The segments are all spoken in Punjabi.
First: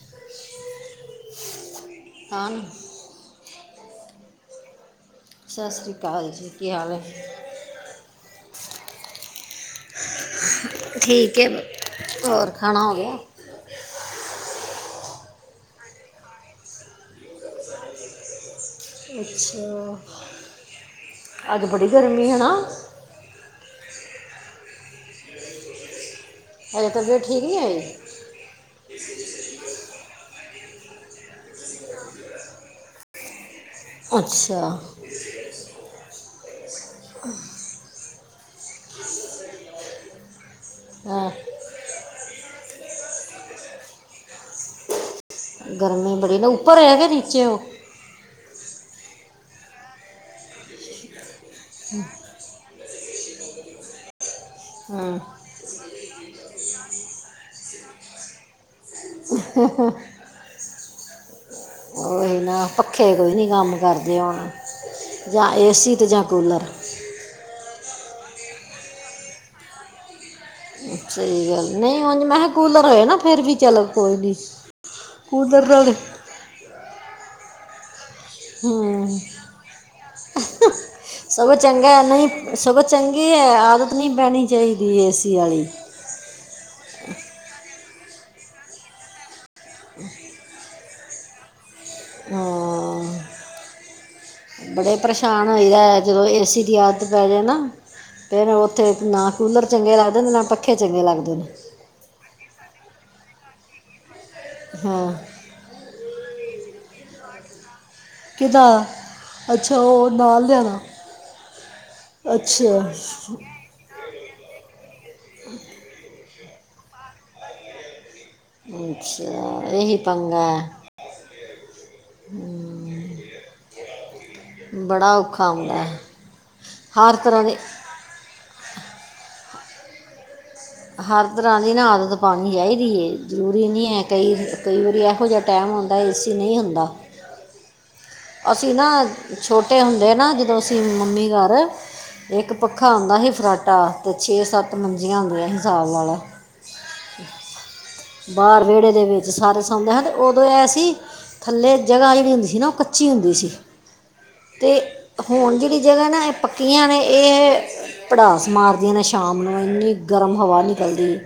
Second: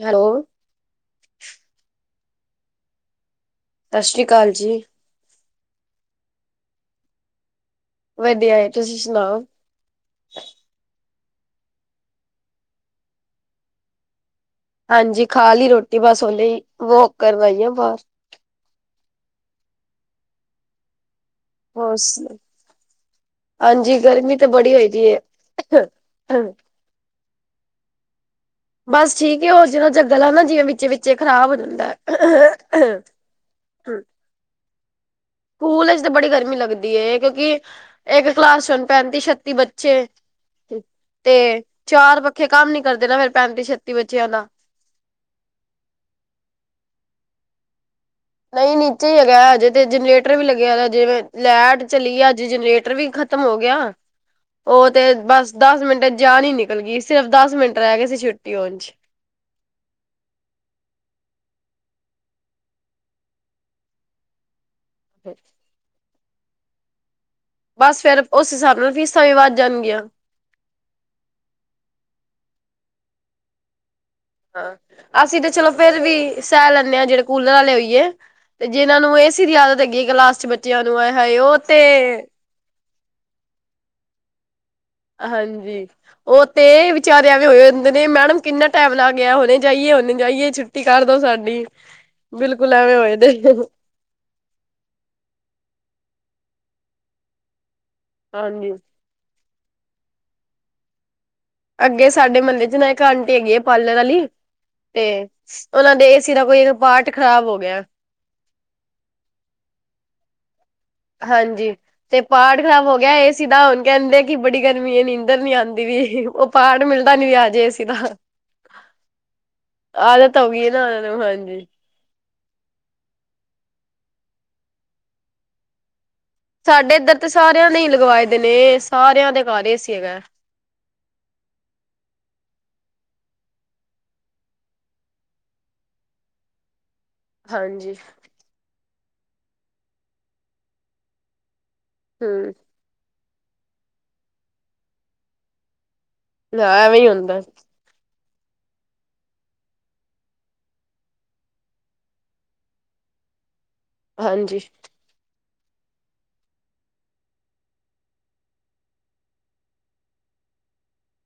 ਹੈਲੋ। ਹਾਨ ਸਤਿ ਸ਼੍ਰੀ ਅਕਾਲ ਜੀ। ਸਤਿ ਸ਼੍ਰੀ ਅਕਾਲ ਜੀ, ਕੀ ਹਾਲ ਐ? ਵਧੀਆ ਏ ਤੁਸੀਂ ਸੁਣਾਓ ਠੀਕ ਏ, ਹੋਰ ਖਾਣਾ ਹੋ ਗਿਆ? ਹਾਂਜੀ, ਖਾ ਲਈ ਰੋਟੀ ਬਸ ਹੂਨੇ ਈ ਵੋਕ ਕਰਨ ਆਈ ਹਾ ਬਾਹਰ। ਅੱਛਾ। ਅੱਜ ਬੜੀ ਬਸ, ਗਰਮੀ ਹੈ ਨਾ ਹਾਂਜੀ, ਗਰਮੀ ਤੇ ਬੜੀ ਹੋਏਦੀ ਐ। ਅਜੇ ਤਬੀਅਤ ਠੀਕ ਨਹੀਂ ਹੌਈ? ਬਸ ਠੀਕ ਏ ਔ ਜਿਰਾ ਜਿਹਾ ਗਲਾ ਨਾ ਜਿਵੇਂ ਵਿੱਚ ਵਿਚ ਖ਼ਰਾਬ ਹੋ ਜਾਂਦਾ ਅੱਛਾ ਸਕੂਲ ਚ ਤੇ ਬੜੀ ਗਰਮੀ ਲੱਗਦੀ ਕਿਉਂਕਿ ਇੱਕ ਕਲਾਸ ਹੂਨ ਪੈਂਤੀ ਛੱਤੀ ਬੱਚੇ ਹਾਂ, ਤੇ ਚਾਰ ਪੱਖੇ ਕੰਮ ਨੀ ਕਰਦੇ ਨਾ ਫੇਰ ਪੈਂਤੀ ਛੱਤੀ ਬੱਚਿਆਂ ਦਾ ਗਰਮੀ ਬੜੀ ਨਾ ਉੱਪਰ ਐ ਕੇ ਨੀਚੇ ਹੋ ਨਹੀਂ ਨੀਚੇ ਹੀ ਹੈਗਾ ਅਜੇ ਤੇ ਜਨਰੇਟਰ ਵੀ ਲੱਗਿਆ ਦਾ ਜਿਵੇਂ ਲੈਟ ਚਲੀ ਆ ਜੀ ਜਨਰੇਟਰ ਵੀ ਖ਼ਤਮ ਹੋ ਗਿਆ ਉਹ ਤੇ ਹਾਂ ਬਸ ਦਸ ਮਿੰਟ ਚ ਜਾਨ ਨਿਕਲ ਗਈ ਸਿਰਫ ਦਸ ਮਿੰਟ ਰਹਿ ਗਏ ਸੀ ਛੁੱਟੀ ਹੌਣ ਚ [inaudible] ਉਹੀ ਨਾ ਪੱਖੇ ਕੋਈ ਨਹੀਂ ਕੰਮ ਕਰਦੇ ਹੁਣ ਜਾਂ ਏ-ਸੀ ਤੇ ਜਾਂ ਕੂਲਰ ਬਸ ਫਿਰ ਉਸ ਹਿਸਾਬ ਨਾਲ ਫੀਸਾੰ ਵੀ ਵੱਧ ਜਾਣਗੀਆਂ ਸਹੀ ਗੱਲ ਏ, ਨਹੀਂ ਉਝ ਮੈਂ ਕਿਹਾ ਕੂਲਰ ਹੋਏ ਨਾ ਫੇਰ ਵੀ ਚੱਲੋ ਕੋਈ ਨੀ ਹਾਂ, ਅਸੀਂ ਤੇ ਚਲੋ ਫੇਰ ਵੀ ਸਹਿ ਲੈਂਨੇ ਹਾਂ ਜਿਹੜੇ ਕੂਲਰ ਵਾਲੇ ਹੋਈਏ ਤੇ ਜਿਨਾਂ ਹੂੰ ਨੂੰ ਏ-ਸੀ ਦੀ ਆਦਤ ਹੈਗੀ ਕਲਾਸ ਚ ਬੱਚਿਆਂ ਨੂੰ ਔਏ ਹਾਏ ਸਗੋਂ ਉਹ ਤੇ ਚੰਗਾ ਹੈ, ਨਹੀਂ ਸਗੋਂ ਚੰਗੀ ਏ, ਆਦਤ ਨਹੀਂ ਪੈਣੀ ਚਾਹੀਦੀ ਏ-ਸੀ ਵਾਲੀ ਹਾਂਜੀ। ਉਹ ਤੇ ਵਿਚਾਰੇ ਏਵੇਂ ਹੋਏ ਹੁੰਦੇ ਨੇ ਮੈਡਮ ਕਿੰਨਾ ਟਾਈਮ ਲੱਗ ਗਿਆ ਹੁਣੇ ਜਾਈਏ ਹੁਣੇ ਜਾਈਏ ਛੂਟੀ ਕਰਦੋ ਸਾਡੀ ਬਿਲਕੁਲ ਐਵੇਂ ਹੋਏ ਹਾਂ ਦੇ ਬੜੇ ਪਰੇਸ਼ਾਨ ਹੋਈ ਦਾ ਐ, ਜਦੋਂ ਏਸੀ ਦੀ ਆਦਤ ਪੈ ਜਾਏ ਨਾ ਫਿਰ ਹਾਂਜੀ। ਉੱਥੇ ਨਾ ਕੂਲਰ ਚੰਗੇ ਲੱਗਦੇ ਨੇ, ਨਾ ਪੱਖੇ ਚੰਗੇ ਲੱਗਦੇ ਨੇ ਅੱਗੇ ਸਾਡੇ ਮਹੱਲੇ ਚ ਨਾ ਇੱਕ ਆਂਟੀ ਹੈਗੀ ਆ ਪਾਰਲਰ ਵਾਲੀ, ਤੇ ਹਾਂ ਉਹਨਾ ਦੇ ਏਸੀ ਦਾ ਕੋਈ ਇੱਕ ਪਾਰਟ ਖ਼ਰਾਬ ਹੋ ਗਿਆ। ਕਿਹਦਾ, ਅੱਛਾ ਉਹ ਨਾਲ ਦੇ ਆ ਦਾ। ਹਾਂਜੀ, ਤੇ ਪਾਰਟ ਖ਼ਰਾਬ ਹੋ ਗਿਆ ਏਸੀ ਦਾ ਹੁਣ ਕਹਿੰਦੇ ਕਿ ਬੜੀ ਗਰਮੀ ਹੈ ਨੀਦਂਰ ਨੀ ਆਉਂਦੀ ਵੀ, ਉਹ ਪਾਰਟ ਮਿਲਦਾ ਨੀ ਆਜੇ ਏਸੀ ਦਾ। ਅੱਛਾ, ਇਹੀ ਆਦਤ ਪੰੰਗਾ ਹੋ ਹੈ। ਗਈ ਨਾ ਉਹਨਾਂ ਨੂੰ ਹਾਂਜੀ ਹੂੰ ਬੜਾ ਔਖਾ ਹੌਦਾਂ ਐ। ਸਾਡੇ ਇੱਧਰ ਤੇ ਸਾਰਿਆਂ ਨੇ ਹੀ ਲਗਵਾਏ ਦੇ ਨੇ, ਸਾਰਿਆਂ ਦੇ ਘਰ ਏਸੀ ਹੈਗਾ। ਹਰ ਤਰਾਂ ਦੀ ਨਾ ਆਦਤ ਪਾਣੀ ਚਾਹੀਦੀ ਹੈ, ਜ਼ਰੂਰੀ ਨਹੀਂ ਹੈ ਕਈ, - ਕਈ ਵਾਰੀ ਇਹੋ ਜਿਹਾ ਟਾਈਮ ਹੁੰਦਾ ਏ ਸੀ ਨਹੀਂ ਹੁੰਦਾ। ਹਾਨਜੀ। ਅਸੀਂ ਨਾ ਛੋਟੇ ਹੁੰਦੇ ਨਾ ਜਦੋਂ ਅਸੀਂ ਮੰਮੀ ਘਰ, ਇੱਕ ਹਮ ਪ ਖਾ ਹੌਦਾਂ ਸੀ ਫਰਾਟਾ ਤੇ ਛੇ- ਸੱਤ ਮੰਜੀਆਂ ਹੁੰਦੀਆਂ ਸੀ, ਹਿਸਾਬ ਲਾਲੇ ਲੈ ਐਵੇਂ ਹੀ ਹੁੰਦਾ। ਬਾਹਰ ਵਿਹੜੇ ਦੇ ਵਿੱਚ ਸਾਰੇ ਸੌਂਦੇ ਹਨ, ਤੇ ਉਦੋਂ ਇਹ ਸੀ ਥੱਲੇ ਜਗਾ ਜਿਹੜੀ ਹੁੰਦੀ ਸੀ ਨਾ, ਉਹ ਕੱਚੀ ਹੁੰਦੀ ਸੀ ਹਾਂਜੀ ਤੇ ਹੁਣ ਜਿਹੜੀ ਜਗਾ ਨਾ ਇਹ ਪੱਕੀਆਂ ਨੇ ਇਹ ਪੜਾਸ ਮਾਰਦੀਆਂ ਨੇ ਸ਼ਾਮ ਨੂੰ ਇੰਨੀ ਗਰਮ ਹਵਾ ਨਿਕਲਦੀ ਐ,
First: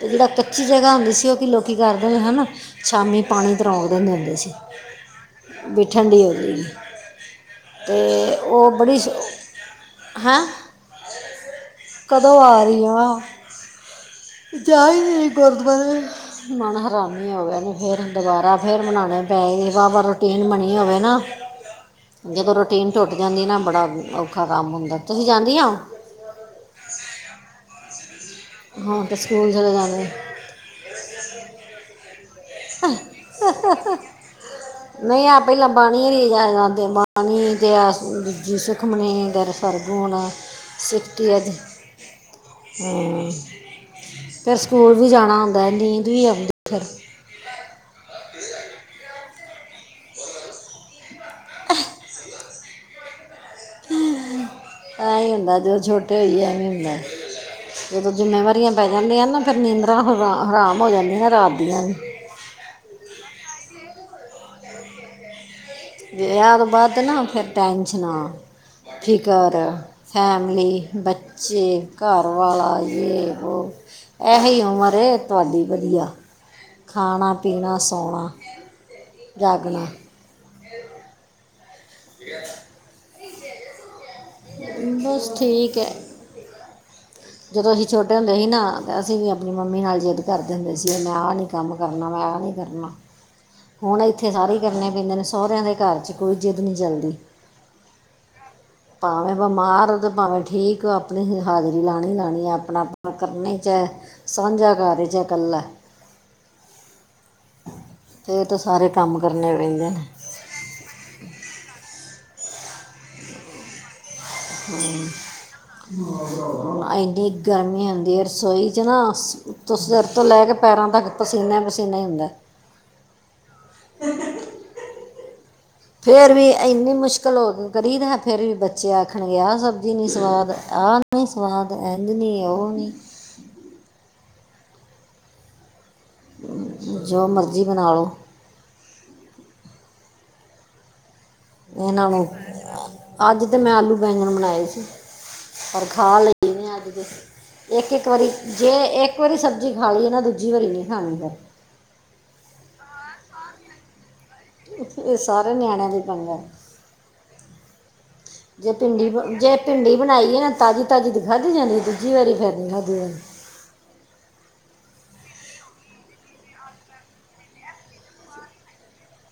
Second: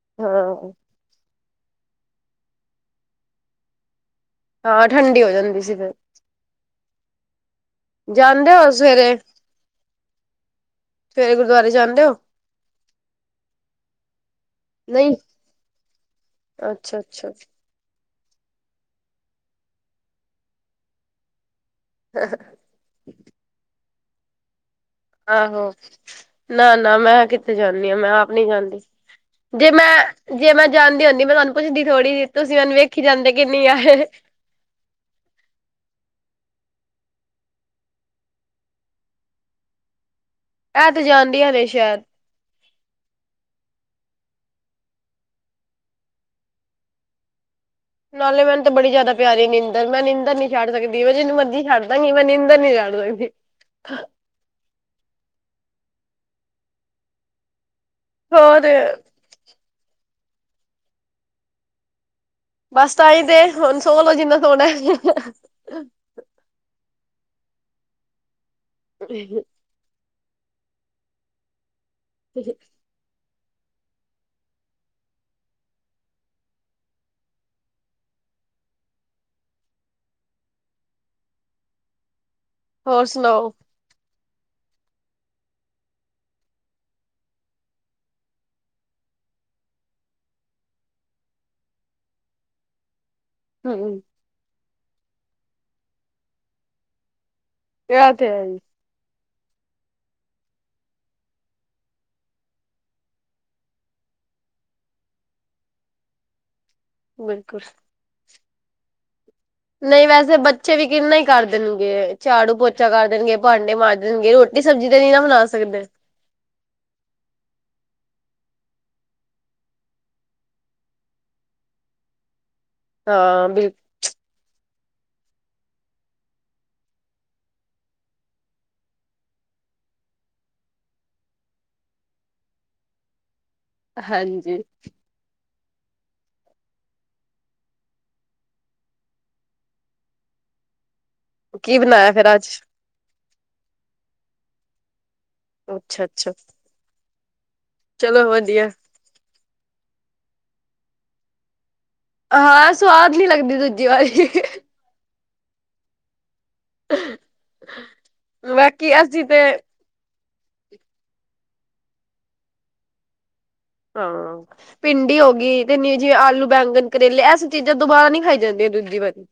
ਤੇ ਜਿਹੜਾ ਕੱਚੀ ਹਾਂ ਜਗਾ ਹੁੰਦੀ ਸੀ ਉਹ ਕਿ ਲੋਕ ਕੀ ਕਰਦੇ ਹੈ ਨਾ, ਸ਼ਾਮੀ ਪਾਣੀ ਤਰੋਂਕ ਦਿੰਦੇ ਹੁੰਦੇ ਸੀ। ਹਾਂ ਠੰਡੀ ਹੋ ਜਾਂਦੀ ਸੀ ਵੀ ਫਿਰ ਠੰਢੀ ਹੋਜੇਗੀ। ਤੇ ਜਾਂਦੇ ਹੋ ਉਹ ਬੜੀ, ਸਵੇਰੇ ਹੈਂ ਸਵੇਰੇ ਗੁਰਦੁਆਰੇ ਜਾਂਦੇ ਹੋ ਕਦੋਂ ਆ ਰਹੀ ਆ- ਜਾ ਹੀ ਨਹੀਂ ਗੁਰਦੁਆਰੇ, ਮਨ ਅੱਛਾ ਹਰਾਮੀ ਅੱਛਾ ਹੋ ਗਿਆ ਵੇ ਫੇਰ ਦੁਬਾਰਾ ਫੇਰ ਮਨਾਉਣੇ ਪੈ ਗਏ ਵਾਵਾ ਰੂਟੀਨ ਬਣੀ ਹੋਵੇ ਨਾ, ਜਦੋਂ ਰੂਟੀਨ ਟੁੱਟ ਜਾਂਦੀ ਨਾ ਬੜਾ ਔਖਾ ਕੰਮ ਹੁੰਦਾ। ਤੁਸੀਂ ਜਾਂਦੀਆਂ ਆਹੋ, ਹੋ? ਨਾ- ਨਾ ਮੈਂ ਕਿਥੇ ਜਾਂਦੀ ਆ ਮੈਂ ਆਪ ਨੀ ਜਾਂਦੀ। ਹਾਂ ਤੇ ਸਕੂਲ ਜੇ ਚਲੇ ਜਾਦੇ। ਮੈਂ ਜੇ ਮੈਂ ਜਾਣਦੀ ਹੁੰਦੀ ਮੈਂ ਤੁਹਾਨੂੰ ਪੁੱਛਦੀ ਥੋੜੀ ਜਿ ਤੁਸੀਂ ਮੈਨੂੰ ਵੇਖੀ ਜਾਂਦੇ ਕਿਨੀ ਆ ਨਹੀਂ ਆ ਪਹਿਲਾਂ ਬਾਣੀ ਜਾ ਬਾਣੀ ਆ ਦੂਜੀ ਸੁਖਮਨੀ ਗ ਹਰਗੂਨ ਇਹ ਤੇ ਸਿੱਫਤੀ ਅਜ ਜਾਂਦੀਆਂ ਨੇ ਸ਼ਾਇਦ। ਹੂੰ ਫੇਰ ਸਕੂਲ ਵੀ ਜਾਣਾ ਹੁਦਾੰ, ਨੀਦ ਵੀ ਆਦੀੰ ਫੇਰ। ਨਾਲੇ ਮੈਨੂ ਤਾਂ ਬੜੀ ਜ਼ਿਆਦਾ ਪਿਆਰੀ ਨੀਦੰਰ ਮੈਂ ਨੀਦੰਰ ਨੀ ਛੱ ਸਕਦੀ ਮੈ ਜਿਨੂ ਮਰਜੀ ਛੱਡਾਂਗੀ ਮੈਂ ਨੀਂਦਰ ਨੀ ਛਡ [unintelligible] ਨੀਂਦ ਆ ਰਹੀ ਐਵੇਂ ਹੁੰਦਾ, ਦਿਨ ਛੋਟੇ ਹੋਏ ਐਵੇਂ ਹੁੰਦਾ। ਜਦੋਂ ਹੋਰ ਜਿੰਮੇਵਾਰੀਆਂ ਪੈ ਜਾਂਦੀਆਂ ਨਾ ਫੇਰ ਨੀਂਦਰਾ ਹਰਾਮ ਹੋ ਜਾਂਦੀਆਂ ਰਾਤ ਦੀਆਂ ਵੀ। ਬਸ ਤਾਂਹੀ ਤੇ, ਹੁਣ ਸੋ ਲਓ ਜਿੰਨਾ ਸੋਣਾ ਏ। ਵਿਵਾਹ ਤੌ ਬਾਦ ਨਾ ਫੇਰ ਟੈਨਸ਼ਨਾ, ਫਿਕਰ। ਫੈਮਲੀ, ਬੱਚੇ, ਘਰ ਵਾਲਾ। ਜੇ ਬੋ ਇਹੀ ਉਮਰ ਤੁਹਾਡੀ ਵਧੀਆ। ਖਾਣਾ, ਪੀਣਾ, ਸੌਣਾ, ਜਾਗਣਾ। ਠੀਕ ਹੈ। ਹੋਰ ਸੁਣਾਓ? ਬਸ ਠੀਕ ਹੈ। [inaudible] ਜਦੋਂ ਅਸੀਂ ਛੋਟੇ ਹੁੰਦੇ ਸੀ ਨਾ, ਅਸੀਂ ਵੀ ਆਪਣੀ ਮੰਮੀ ਨਾਲ ਜਿੱਦ ਕਰਦੇ ਹੁੰਦੇ ਸੀ ਮੈਂ ਆਹ ਨਹੀਂ ਕੰਮ ਕਰਨਾ, ਮੈਂ ਆ ਨਹੀਂ ਕਰਨਾ। ਹ [inaudible] ਹੁਣ ਇੱਥੇ ਸਾਰੇ ਕਰਨੇ ਪੈਂਦੇ ਨੇ, ਸਹੁਰਿਆਂ ਦੇ ਘਰ 'ਚ ਕੋਈ ਜਿੱਦ ਨਹੀਂ ਚੱਲਦੀ। ਤੇ, ਆ ਤੇ ਹੈ ਹੀ। ਭਾਵੇਂ ਬਿਮਾਰ ਤੇ ਭਾਵੇਂ ਠੀਕ ਹੋ, ਆਪਣੀ ਹਾਜ਼ਰੀ ਲਾਣੀ ਲਾਣੀ ਹੈ, ਆਪਣਾ ਆਪ ਕਰਨੇ 'ਚ ਸਾਂਝਾ ਘਰ ਹੈ ਜਾ ਕੱਲਾ। [inaudible] ਬਿਲਕੁਲ। ਫਿਰ ਤਾਂ, ਸਾਰੇ ਕੰਮ ਕਰਨੇ ਪੈਂਦੇ ਨੇ। ਨਹੀਂ ਵੈਸੇ ਬੱਚੇ ਵੀ ਕਿੰਨਾ ਹੀ ਕਰ ਦੇਣਗੇ, ਝਾੜੂ ਪੋਚਾ ਕਰ ਦੇਣਗੇ, ਭਾਂਡੇ ਮਾਂਜ ਗੇ, ਰੋਟੀ ਸਬਜ਼ੀ ਤੇ ਨਹੀਂ ਨਾ ਬਣਾ ਸਕਦੇ। ਹੁਣ ਇੰਨੀ ਗਰਮੀ ਹੁੰਦੀ ਰਸੋਈ 'ਚ, ਨਾ ਤੇ ਸਿਰ ਤੋਂ ਲੈ ਕੇ ਪੈਰਾਂ ਤੱਕ, ਪਸੀਨਾ ਹੀ ਪਸੀਨਾ ਹੀ ਹੁੰਦਾ। ਹਾਂ, ਬਿ ਫਿਰ ਵੀ ਇੰਨੀ ਮੁਸ਼ਕਿਲ ਹੋ ਕੇ ਕਰੀਦਾ, ਫਿਰ ਵੀ ਬੱਚੇ ਆਖਣਗੇ ਆਹ ਸਬਜ਼ੀ ਨਹੀਂ ਸਵਾਦ, ਆਹ ਸਵਾਦ, ਐਂਝ ਨਹੀਂ, ਉਹ ਨਹੀਂ ਹਾਂਜੀ। ਜੋ ਮਰਜ਼ੀ ਬਣਾ ਲਓ ਕੀ ਇਹਨਾਂ ਬਣਾਇਆ ਨੂੰ, ਫੇਰ ਅੱਜ? ਅੱਜ ਤੇ ਮੈਂ ਆਲੂ ਬੈਂਗਣ ਬਣਾਏ ਸੀ। ਪਰ ਖਾ ਅੱਛਾ-ਅੱਛਾ, ਲਈ ਅੱਜ ਤੇ, ਇੱਕ ਇੱਕ ਚਲੋ ਵਾਰੀ, ਵਧੀਆ। ਜੇ ਇੱਕ ਇੱਕ ਵਾਰੀ ਸਬਜ਼ੀ ਖਾ ਲਈ ਏ ਨਾ, ਦੂਜੀ ਵਾਰੀ ਨੀ ਖਾਣੀ। ਹਾਂ, ਸਵਾਦ ਨੀ ਲੱਗਦੀ ਦੂਜੀ ਵਾਰੀ। ਇਹ ਸਾਰੇ, ਨਿਆਣਿਆਂ ਦੀ ਪੰਗਾ ਏ। ਜੇ ਬਾਕੀ ਭਿੰਡੀ, ਅਸੀਂ ਤੇ ਜੇ ਭਿੰਡੀ ਬਣਾਈਏ ਨਾ ਤਾਜ਼ੀ, ਤਾਜ਼ੀ ਦੀ ਖਾਧੀ ਜਾਂਦੀ, ਦੂਜੀ ਵਾਰੀ ਫੇਰ 'ਨ ਖਾਧੀ ਜਾਦੀ। ਹਾਂ। ਭਿੰਡੀ ਹੋ ਗਈ, ਤੇ ਨੀ ਜਿਵੇਂ ਆਲੂ ਬੈਂਗਣ, ਕਰੇਲੇ, ਐਸ ਚੀਜ਼ਾਂ ਦੁਬਾਰਾ ਨੀ ਖਾਈ ਜਾਂਦੀਆਂ ਦੂਜੀ ਵਾਰੀ।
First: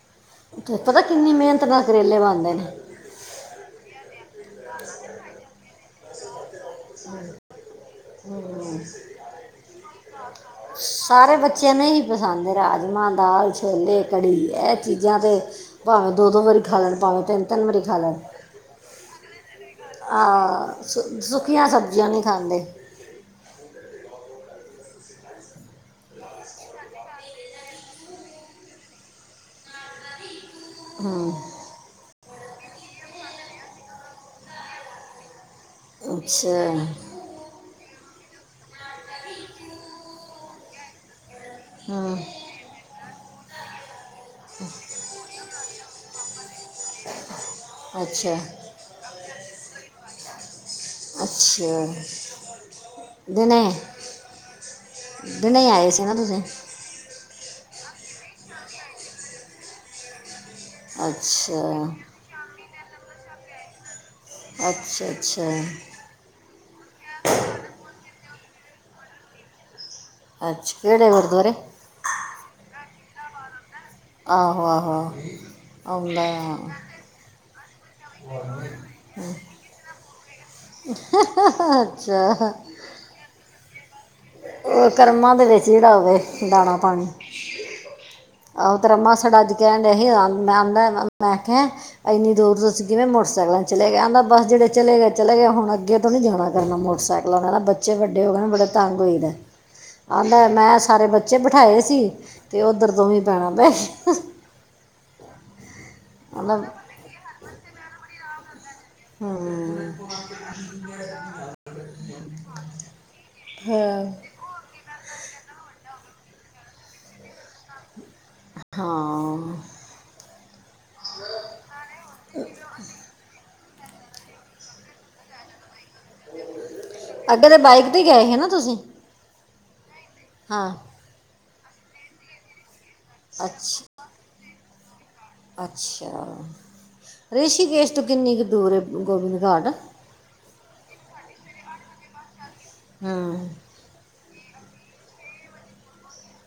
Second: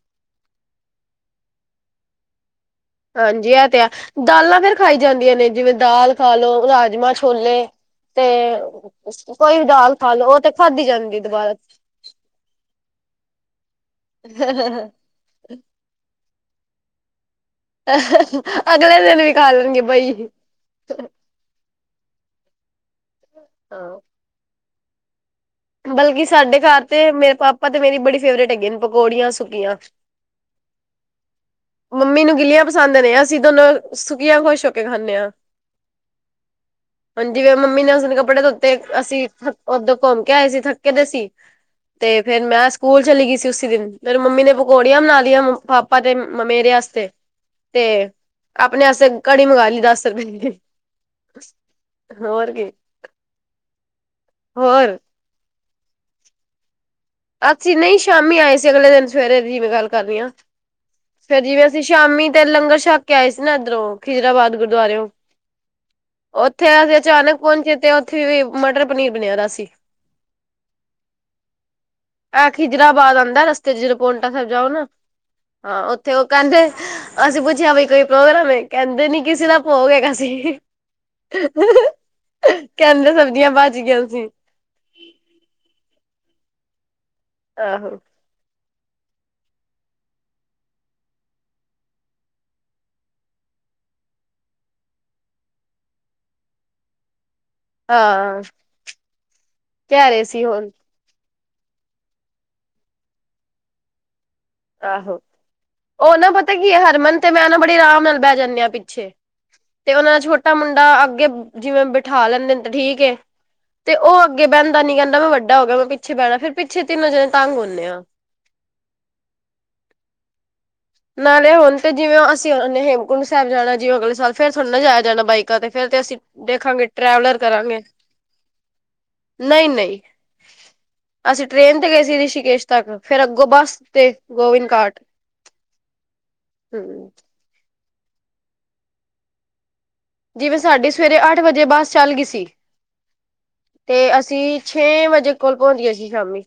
ਪਤਾ, ਕਿੰਨੀ ਮਿਹਨਤ ਨਾਲ ਕਰੇਲੇ ਬਣ ਦੇ ਨੇ। ਹਾਂਜੀ ਇਹ ਤੇ ਆ, ਦਾਲਾਂ ਫੇਰ ਖਾਈ ਜਾਂਦੀਆਂ ਨੇ, ਜਿਵੇਂ ਦਾਲ ਖਾਲੋ, ਰਾਜਮਾਂਹ, ਛੋਲੇ ਤੇ ਕੋਈ ਵੀ ਦਾਲ ਖਾਲੋ, ਉਹ ਤੇ ਖਾਧੀ ਜਾਂਦੀ ਸਾਰੇ ਦੁਬਾਰਾ। ਬੱਚਿਆਂ ਨੂੰ ਹੀ ਪਸੰਦ ਰਾਜਮਾਂਹ, ਦਾਲ, ਛੋਲੇ, ਕੜੀ ਏਹ ਚੀ ਜਾਂ ਤਾਂ ਭਾਵੇਂ, ਦੋ ਦੋ ਵਾਰੀ ਖਾ ਲੈਣ, ਭਾਵੇਂ ਤਿੰਨ ਵਾਰੀ ਅਗਲੇ ਦਿਨ ਵੀ ਖਾ ਲੈਣਗੇ ਬਈ, ਆਹ ਸੁ, ਸੁਕੀਆਂ ਸਬਜ਼ੀਆਂ ਨਹੀਂ ਖਾਂਦੇ। ਹਾਂ। ਬਲਕਿ ਸਾਡੇ ਘਰ ਤੇ, ਮੇਰੇ ਪਾਪਾ ਤੇ ਮੇਰੀ ਬੜੀ ਫੇਵਰੇਟ ਹੈਗੀ ਨੇ ਪਕੌੜੀਆਂ ਸੁੱਕੀਆਂ। [inaudible] ਹੂ। ਮੰਮੀ ਨੂੰ ਗਿੱਲੀਆਂ ਪਸੰਦ ਨੇ, ਅਸੀਂ ਦੋਨੋਂ ਸੁੱਕੀਆਂ ਖੁਸ਼ ਹੋ ਕੇ ਖਾਂਦੇ ਹਾਂ। ਅੱਛਾ। ਹ ਜਿਵੇਂ ਮੰਮੀ ਨੇ ਉਸ ਦਿਨ ਕੱਪੜੇ ਧੋਤੇ, ਅਸੀਂ ਓਦੋਂ ਘੁੰਮ ਕੇ ਆਏ ਸੀ, ਥੱਕੇ ਦੇ ਸੀ ਤੇ ਫੇਰ, ਮੈਂ ਸਕੂਲ ਚਲੀ ਗਈ ਸੀ ਉਸੀ ਦਿਨ ਮੇਰੀ ਮੰਮੀ ਨੇ ਪਕੌੜੀਆਂ ਬਣਾ ਲਈਆਂ, ਪਾਪਾ ਤੇ ਮੇਰੇ ਵਾਸਤੇ, ਤੇ ਆਪਣੇ ਅਸੇ ਕੜੀ ਮੰਗਾ ਲੀ ਦਸ ਰੁਪਏ ਦੀ, ਹੋਰ ਕੀ ਦਿਨੇ ਹੋਰ ਦਿਨੇ ਈ ਆਏ ਸੀ ਨਾ ਤੁਸੀਂ। ਅੱਸੀਂ ਨਈ ਸ਼ਾਮੀ ਆਏ ਸੀ। ਅਗਲੇ ਦਿਨ ਸਵੇਰੇ ਦੀ ਮੈਂ ਗੱਲ ਕਰ ਰੀ ਆਂ। ਫੇਰ ਜਿਵੇਂ ਅਸੀਂ ਅੱਛਾ ਸ਼ਾਮੀ ਤੇ ਲੰਗਰ ਛਕ ਕੇ ਆਏ ਸੀ ਨਾ ਏਧਰੋਂ। ਖਿਜਰਾਬਾਦ ਗੁਰਦੁਆਰੇਓ। ਅੱਛਾ ਅੱਛਾ ਓਥੇ ਅਸੀ ਅਚਾਨਕ ਪਹੁੰਚੇ ਤੇ ਓਥੇ ਵੀ ਮਟਰ ਪਨੀਰ ਬਣਿਆ ਦਾ ਸੀ। ਅੱਛਾ ਕੇੜੇ ਗੁਰਦੁਆਰੇ। ਐ ਖਿਜਰਾਬਾਦ ਆਂਦਾ ਰਸਤੇ ਚ। ਜਦੋ ਪੋਂਟਾ ਸੈਬ ਆਹੋ ਜਾਓ ਨਾ। ਆਹੋ ਹਾਂ ਓਥੇ ਓ ਆਉਂਦਾ ਕੈਂਦੇ ਅਸੀਂ ਪੁੱਛਿਆ ਬਈ ਕੋਈ ਪ੍ਰੋਗਰਾਮ ਏ, ਕੈਂਦੇ ਨੀ ਕਿਸੇ ਦਾ ਭੋਗ ਹੇਗਾ ਸੀਂ। ਹਾਂ ਹਾਂ ਹਾਂ ਅੱਛਾ। ਕੈਂਦੇ ਸਬਜ਼ੀਆਂ ਬਚ ਗੀਆਂ ਸੀ। ਓ ਕਰਮਾਂ ਦੇ ਵਿੱਚ ਜੇੜਾ ਹੋਵੇ, ਦਾਣਾ -ਪਾਣੀ। ਆਹੋ। ਆਹੋ ਤੇਰਾ ਮਾਸੜ ਅੱਜ ਕੈਣ ਡਿਆ ਸੀ। [unintelligible] ਏਨੀ ਦੂਰ ਤੁਸੀਂ ਕਿਵੇਂ ਮੋਟਰਸਾਈਕਲਾਂ ਚਲੇ ਗਏ। ਆਂਦਾ ਬੱਸ ਜੜੇ ਚਲੇ ਗਏ ਚਲੇ ਗਏ, ਹੁਣ ਅੱਗੇ ਤੋਂ ਨੀ ਜਾਣਾ ਕਰਨਾ ਮੋਟਰਸਾਈਕਲ ਲਾ ਬੱਚੇ ਵੱਡੇ ਹੋਗੇ ਹਾਂ ਨੇ ਬੜਾ ਤੰਗ ਹੋਈਦੈ। ਕਹਿ ਰਹੇ ਸੀ ਆਂਦਾ ਹੁਣ ਮੈਂ ਸਾਰੇ ਬੱ ਚੇ ਬਠਾਏ ਸੀ, ਤੇ ਓਧਰ ਦੋਵੇਂ ਭੈਣਾਂ ਬੈ ਗੀਆ। ਆਹੋ ਓ ਨਾ ਪਤਾ ਆਂਦਾ ਕੀ ਏ, ਹਰਮਨ ਤੇ ਮੈਂ ਨਾ ਬੜੀ ਅਰਾਮ ਨਾਲ ਬੈ ਜਾਂਨੇ ਆਂ ਪਿ ਛੇ। ਤੇ ਹਮ, ਓਨਾ ਦਾ ਛੋਟਾ ਮੁੰਡਾ ਅੱਗੇ ਜਿਵੇਂ ਬਿਠਾ ਲੈਂਨੇ ਤੇ ਠੀਕ ਏ। ਤੇ ਹਾਂ ਓ ਅੱਗੇ ਬੈਂਦਾ ਨੀ। ਕੈਂਦਾ ਮੈਂ ਵੱਡਾ ਹੋ ਗਿਆ ਮੈਂ ਪਿੱਛੇ ਬੈਣਾ ਫੇਰ ਪਿੱਛੇ ਤਿੰਨੋ ਜਣੇ ਤੰਗ ਹੁੰਨੇ ਆਂ। ਹਾਂ ਨਾਲੇ ਹੁਣ ਤੇ ਜਿਵੇਂ ਓ ਅਸੀਂ ਹੇਮਕੁੰਡ ਸੈਬ ਜਾਣਾ ਜਿਵੇਂ ਅਗਲੇ ਸਾਲ। ਫੇਰ ਥੋੜਾ ਨਾ ਜਾਾਇਆ ਜਾਣਾ ਬਾਈਕਾਂ ਤੇ ਫੇਰ ਤੇ ਅਸੀਂ- ਦੇਖਾਂਗੇ ਟਰੈਵਲਰ ਅੱਗੇ ਤੇ ਕਰਾਂਗੇ। ਬਾਈਕ ਤੇ ਗਏ ਹੈ ਨਾ ਤੁਸੀਂ ਨ‌ਈ ਨਈ। ਹਾਂ ਅਸੀਂ ਟ੍ਰੇਨ ਤੇ ਗਏ ਸੀ ਰਿਸ਼ੀਕੇਸ਼ ਤੱਕ, ਫੇਰ ਅੱਗੋਂ ਬੱਸ ਅੱਛਾ ਤੇ ਗੋਵਿੰਦ ਘਾਟ। ਅੱਛਾ ਹੂੰ ਰਿਸ਼ੀਕੇਸ਼ ਤੋਂ ਕਿੰਨੀ ਕੁ ਦੂਰ ਏ ਗੋਬਿੰਦ ਘਾਟ। ਜਿਵੇਂ ਸਾਡੀ ਸਵੇਰੇ ਅੱਠ ਵਜੇ ਬੱਸ ਚੱਲ ਗਈ ਸੀ। ਹਾਂ ਤੇ ਅਸੀਂ ਛੇ ਵਜੇ ਕੋਲ ਪੋਂਚ ਗੇ ਸੀ ਸ਼ਾਮੀ।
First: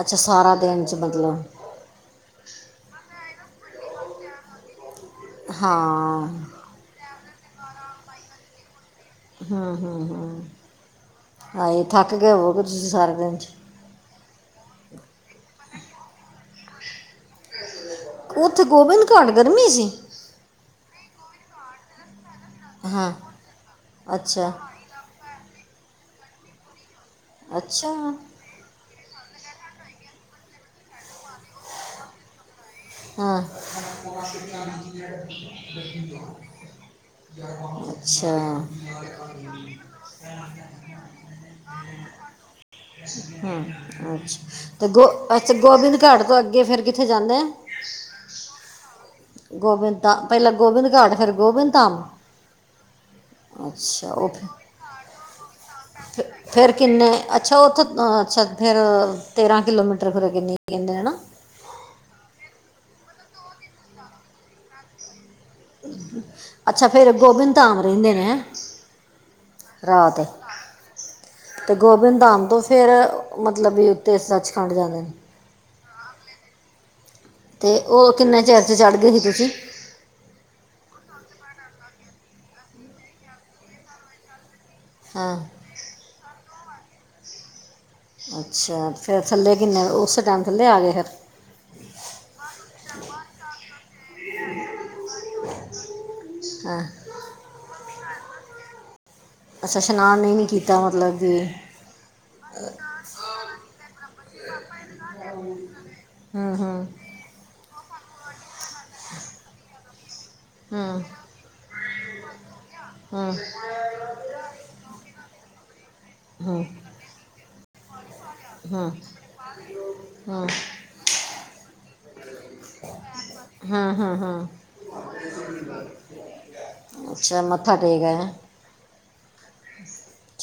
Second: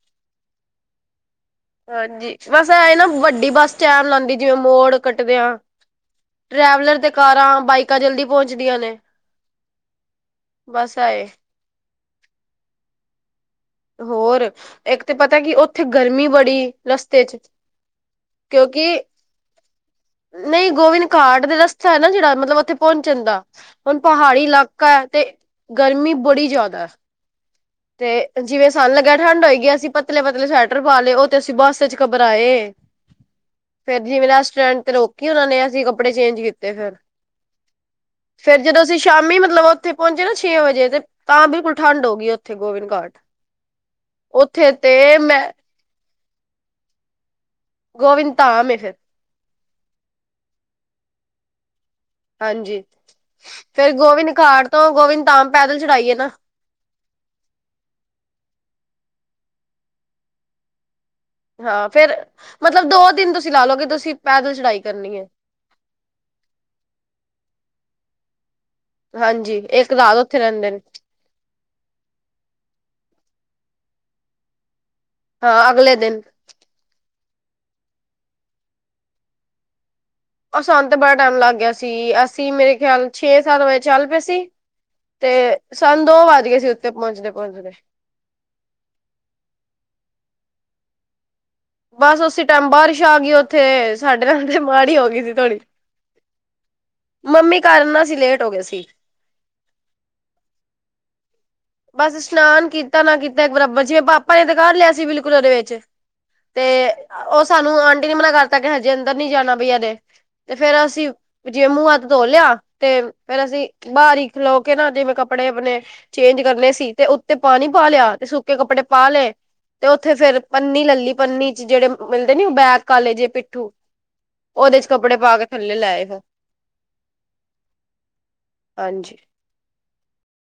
ਅੱਛਾ ਸਾਰਾ ਦਿਨ ਚ ਮਤਲਬ। ਹਾਂਜੀ ਬਸ ਐ ਏ ਨਾ ਵੱਡੀ ਬੱਸ ਟੈਮ ਲਾਂਦੀ ਜਿਵੇਂ ਮੋੜ- ਕੱਟਦਿਆਂ। ਹਾਂ ਟਰੈਵਲਰ ਤੇ ਕਾਰਾਂ, ਬਾਈਕਾਂ ਜਲਦੀ ਪਹੁੰਚਦੀਆਂ ਨੇ। ਹੂੰ ਹੂੰ ਹੂੰ, ਬਸ ਆਏ ਹਾਏ ਥੱਕ ਕੇ ਹੋਵੋਗੇ ਤੁਸੀਂ ਸਾਰਾ ਦਿਨ ਚ। ਹੋਰ ਇੱਕ ਤੇ ਪਤਾ ਕੀ ਓਥੇ ਗਰਮੀ ਬੜੀ। ਰਸਤੇ ਚ ਕਿਉਂਕਿ- ਭਰ ਗਰਮੀ ਸੀ। ਨਈ ਗੋਵਿੰਦ ਘਾਟ ਦੇ ਰਸਤਾ ਐ ਨਾ ਜੇੜਾ ਮਤਲਬ ਓਥੇ ਹਾਂ ਪੋਂਚਣ ਦਾ। ਹੁਣ ਪਹਾੜੀ ਅੱਛਾ ਇਲਾ- ਕਾ ਏ ਤੇ, ਗਰਮੀ ਬੜੀ ਜਾਦੈ। ਅੱਛਾ ਜਿਵੇਂ ਸਾਨੂੰ ਲੱਗਿਆ ਠੰਢ ਹੋਏਗੀ, ਅਸੀਂ ਪਤਲੇ ਪਤਲੇ ਸਵੈਟਰ ਪਾ ਲੇ। ਓ ਤੇ ਅਸੀਂ ਬਸੇ ਚ ਘਬਰਾਏ। ਹਾਂ ਫੇਰ ਜਿਵੇਂ ਰੈਸਟੋਰੈਂਟ ਤੇ ਰੋਕੀ ਓਨਾ ਨੇ ਅਸੀਂ ਕੱਪੜੇ ਚੇਂਜ ਕੀਤੇ ਫੇਰ। ਫੇਰ ਅੱਛਾ ਜਦੋਂ ਅਸੀਂ ਸ਼ਾਮੀ ਮਤਲਬ ਓਥੇ ਪਹੁੰਚੇ ਨਾ ਛੇ ਵਜੇ ਤੇ ਤਾਂ ਬਿਲਕੁਲ ਠੰਢ ਹੋ ਗਈ ਓਥੇ। ਹੂੰ, ਅੱਛਾ! ਉੱਥੇ ਤੇ ਗੋ- ਮੈਂ ਅਛ ਗੋਬਿੰਦ ਘਾਟ ਤੋਂ ਅੱਗੇ ਫੇਰ ਕਿੱਥੇ ਜਾਂਨੇ ਆ? ਗੋਵਿੰਦ ਧਾਮ ਏ ਫੇਰ। ਗੋਬਿੰਦ ਤਾਂ ਪਹਿਲਾਂ ਗੋਬਿੰਦ ਘਾਟ ਫੇਰ ਗੋਬਿੰਦ ਧਾਮ। ਹਾਂਜੀ, ਫੇਰ ਅੱਛਾ ਉਹ ਗੋਵਿਨ ਘਾਟ ਤੋਂ ਗੋਵਿਨ ਧਾਮ ਪੈਦਲ ਚੜਾਈ ਏ ਨਾ। ਫਿਰ- ਫਿਰ ਕਿੰਨੇ ਅੱਛਾ ਉੱਥੇ-ਅੱਛਾ ਫਿਰ ਤੇਰ੍ਹਾਂ ਕਿਲੋਮੀਟਰ ਫਿਰ ਅੱਗੇ ਗਿਨਦੇ ਹੈਨਾ। ਹਾਂ ਫੇਰ, ਮਤਲਬ ਦੋ ਦਿਨ ਤੁਸੀਂ ਲਾ ਲੋ ਕਿ ਤੁਸੀਂ ਪੈਦਲ ਚੜਾਈ ਕਰਨੀ ਏ। ਅੱਛਾ ਫੇਰ ਗੋਬਿੰਦ ਧਾਮ ਰਹਿੰਦੇ ਨੇ ਹੈਂ। ਹਾਂਜੀ ਏਕ ਰਾਤ ਉੱਥੇ ਰੈਂਦੇਨ। ਤੇ ਗੋਬਿੰਦ ਧਾਮ ਤੋਂ ਫੇਰ ਮਤਲਬ ਵੀ ਉਤੇ ਸੱਚਖੰਡ ਜਾਂਦੇ ਨੇ। ਹਾਂ ਅਗਲੇ ਦਿਨ। ਤੇ ਓ ਕਿੰਨੇ ਚਿਰ ਚ ਚੜ੍ਹਗੇ ਸੀ ਤੁਸੀਂ? ਓ ਸਾਨ ਤੇ ਬੜਾ ਟੈਮ ਲੱਗ ਗਿਆ ਸੀ ਅਸੀਂ ਮੇਰੇ ਖਿਆਲ ਛੇ, ਸਤ ਵਜੇ ਚੱਲ ਪੇ ਸੀ। ਤੇ ਹਾਂ ਸਾਨ ਦੋ ਵੱਜ ਗਏ ਸੀ ਉੱਤੇ ਪਹੁੰਚਦੇ- ਪਹੁੰਚਦੇ। ਅੱਛਾ ਫਿਰ ਥੱਲੇ ਕਿੰਨੇ, ਉਸੇ ਟੈਮ ਥੱਲੇ ਆ ਗਏ ਫਿਰ। ਬਸ ਉਸੇ ਟੈਮ ਬਾਰਿਸ਼ ਆ ਗੀ ਓਥੇ, ਸਾਡੇ ਨਾਲ ਤੇ ਮਾੜੀ ਹੋ ਗੀ ਸੀ ਥੋੜੀ। ਹਾਂ। ਮੰਮੀ ਘਰ ਨਾ ਆਸੀ ਲੇਟ ਹੋ ਗੇ ਸੀ। ਅੱਛਾ ਸ਼ਨਾਨ ਈ ਨੀ ਕੀਤਾ ਮਤਲਬ ਕੀ। ਬਸ ਇਸ਼ਨਾਨ ਕੀਤਾ ਨਾ ਕੀਤਾ ਏਕ ਬਰਾਬਰ ਜਿਵੇਂ ਪਾਪਾ ਨੇ ਤੇ ਕਰ ਲਿਆ ਸੀ ਬਿਲ ਬਿਲਕੂਲ ਓਦੇ ਵਿੱਚ ਤੇ ਓ ਸਾਨੂੰ ਆਂਟੀ ਨੇ ਮਨਾ ਕਰਤਾ ਕਿ ਹਜੇ ਅੰਦਰ ਨੀ ਜਾਨਾ ਬਈ ਐਦੇ ਤੇ ਫੇਰ ਅਸੀਂ ਜਿਵੇਂ ਮੂੰ ਹੱਥ ਧੋ ਲਿਆ ਤੇ ਫੇਰ ਅਸੀਂ ਬਾਰ ਹੀ ਖਲੋ ਕੇ ਨਾ ਜਿਵੇਂ ਕੱਪੜੇ ਅਪਨੇ ਚੇ ਚੇਂਜ ਕਰਨੇ ਸੀ ਤੇ ਉੱਤੇ ਪਾਣੀ ਪਾ ਲਿਆ ਤੇ ਸੁੱਕੇ ਕੱਪੜੇ ਪਾ ਲੇ। ਤੇ ਉੱਥੇ ਫੇਰ ਪੰਨੀ ਲੈ ਲੀ। ਪੰਨੀ ਚ ਜੇੜੇ ਮਿਲਦੇ ਨੀ ਓ ਬੈਗ ਕਾਲੇ ਜੇ ਪਿੱਠੂ। ਹਾਂ- ਹਾਂ- ਹਾਂ। ਓਦੇ ਚ ਕੱਪੜੇ ਪਾ ਕੇ ਥੱਲੇ ਲੈ ਆਏ ਫੇਰ। ਅੱਛਾ, ਮੱਥਾ ਟੇਕ ਆਏ ਹੈ। ਹਾਂਜੀ।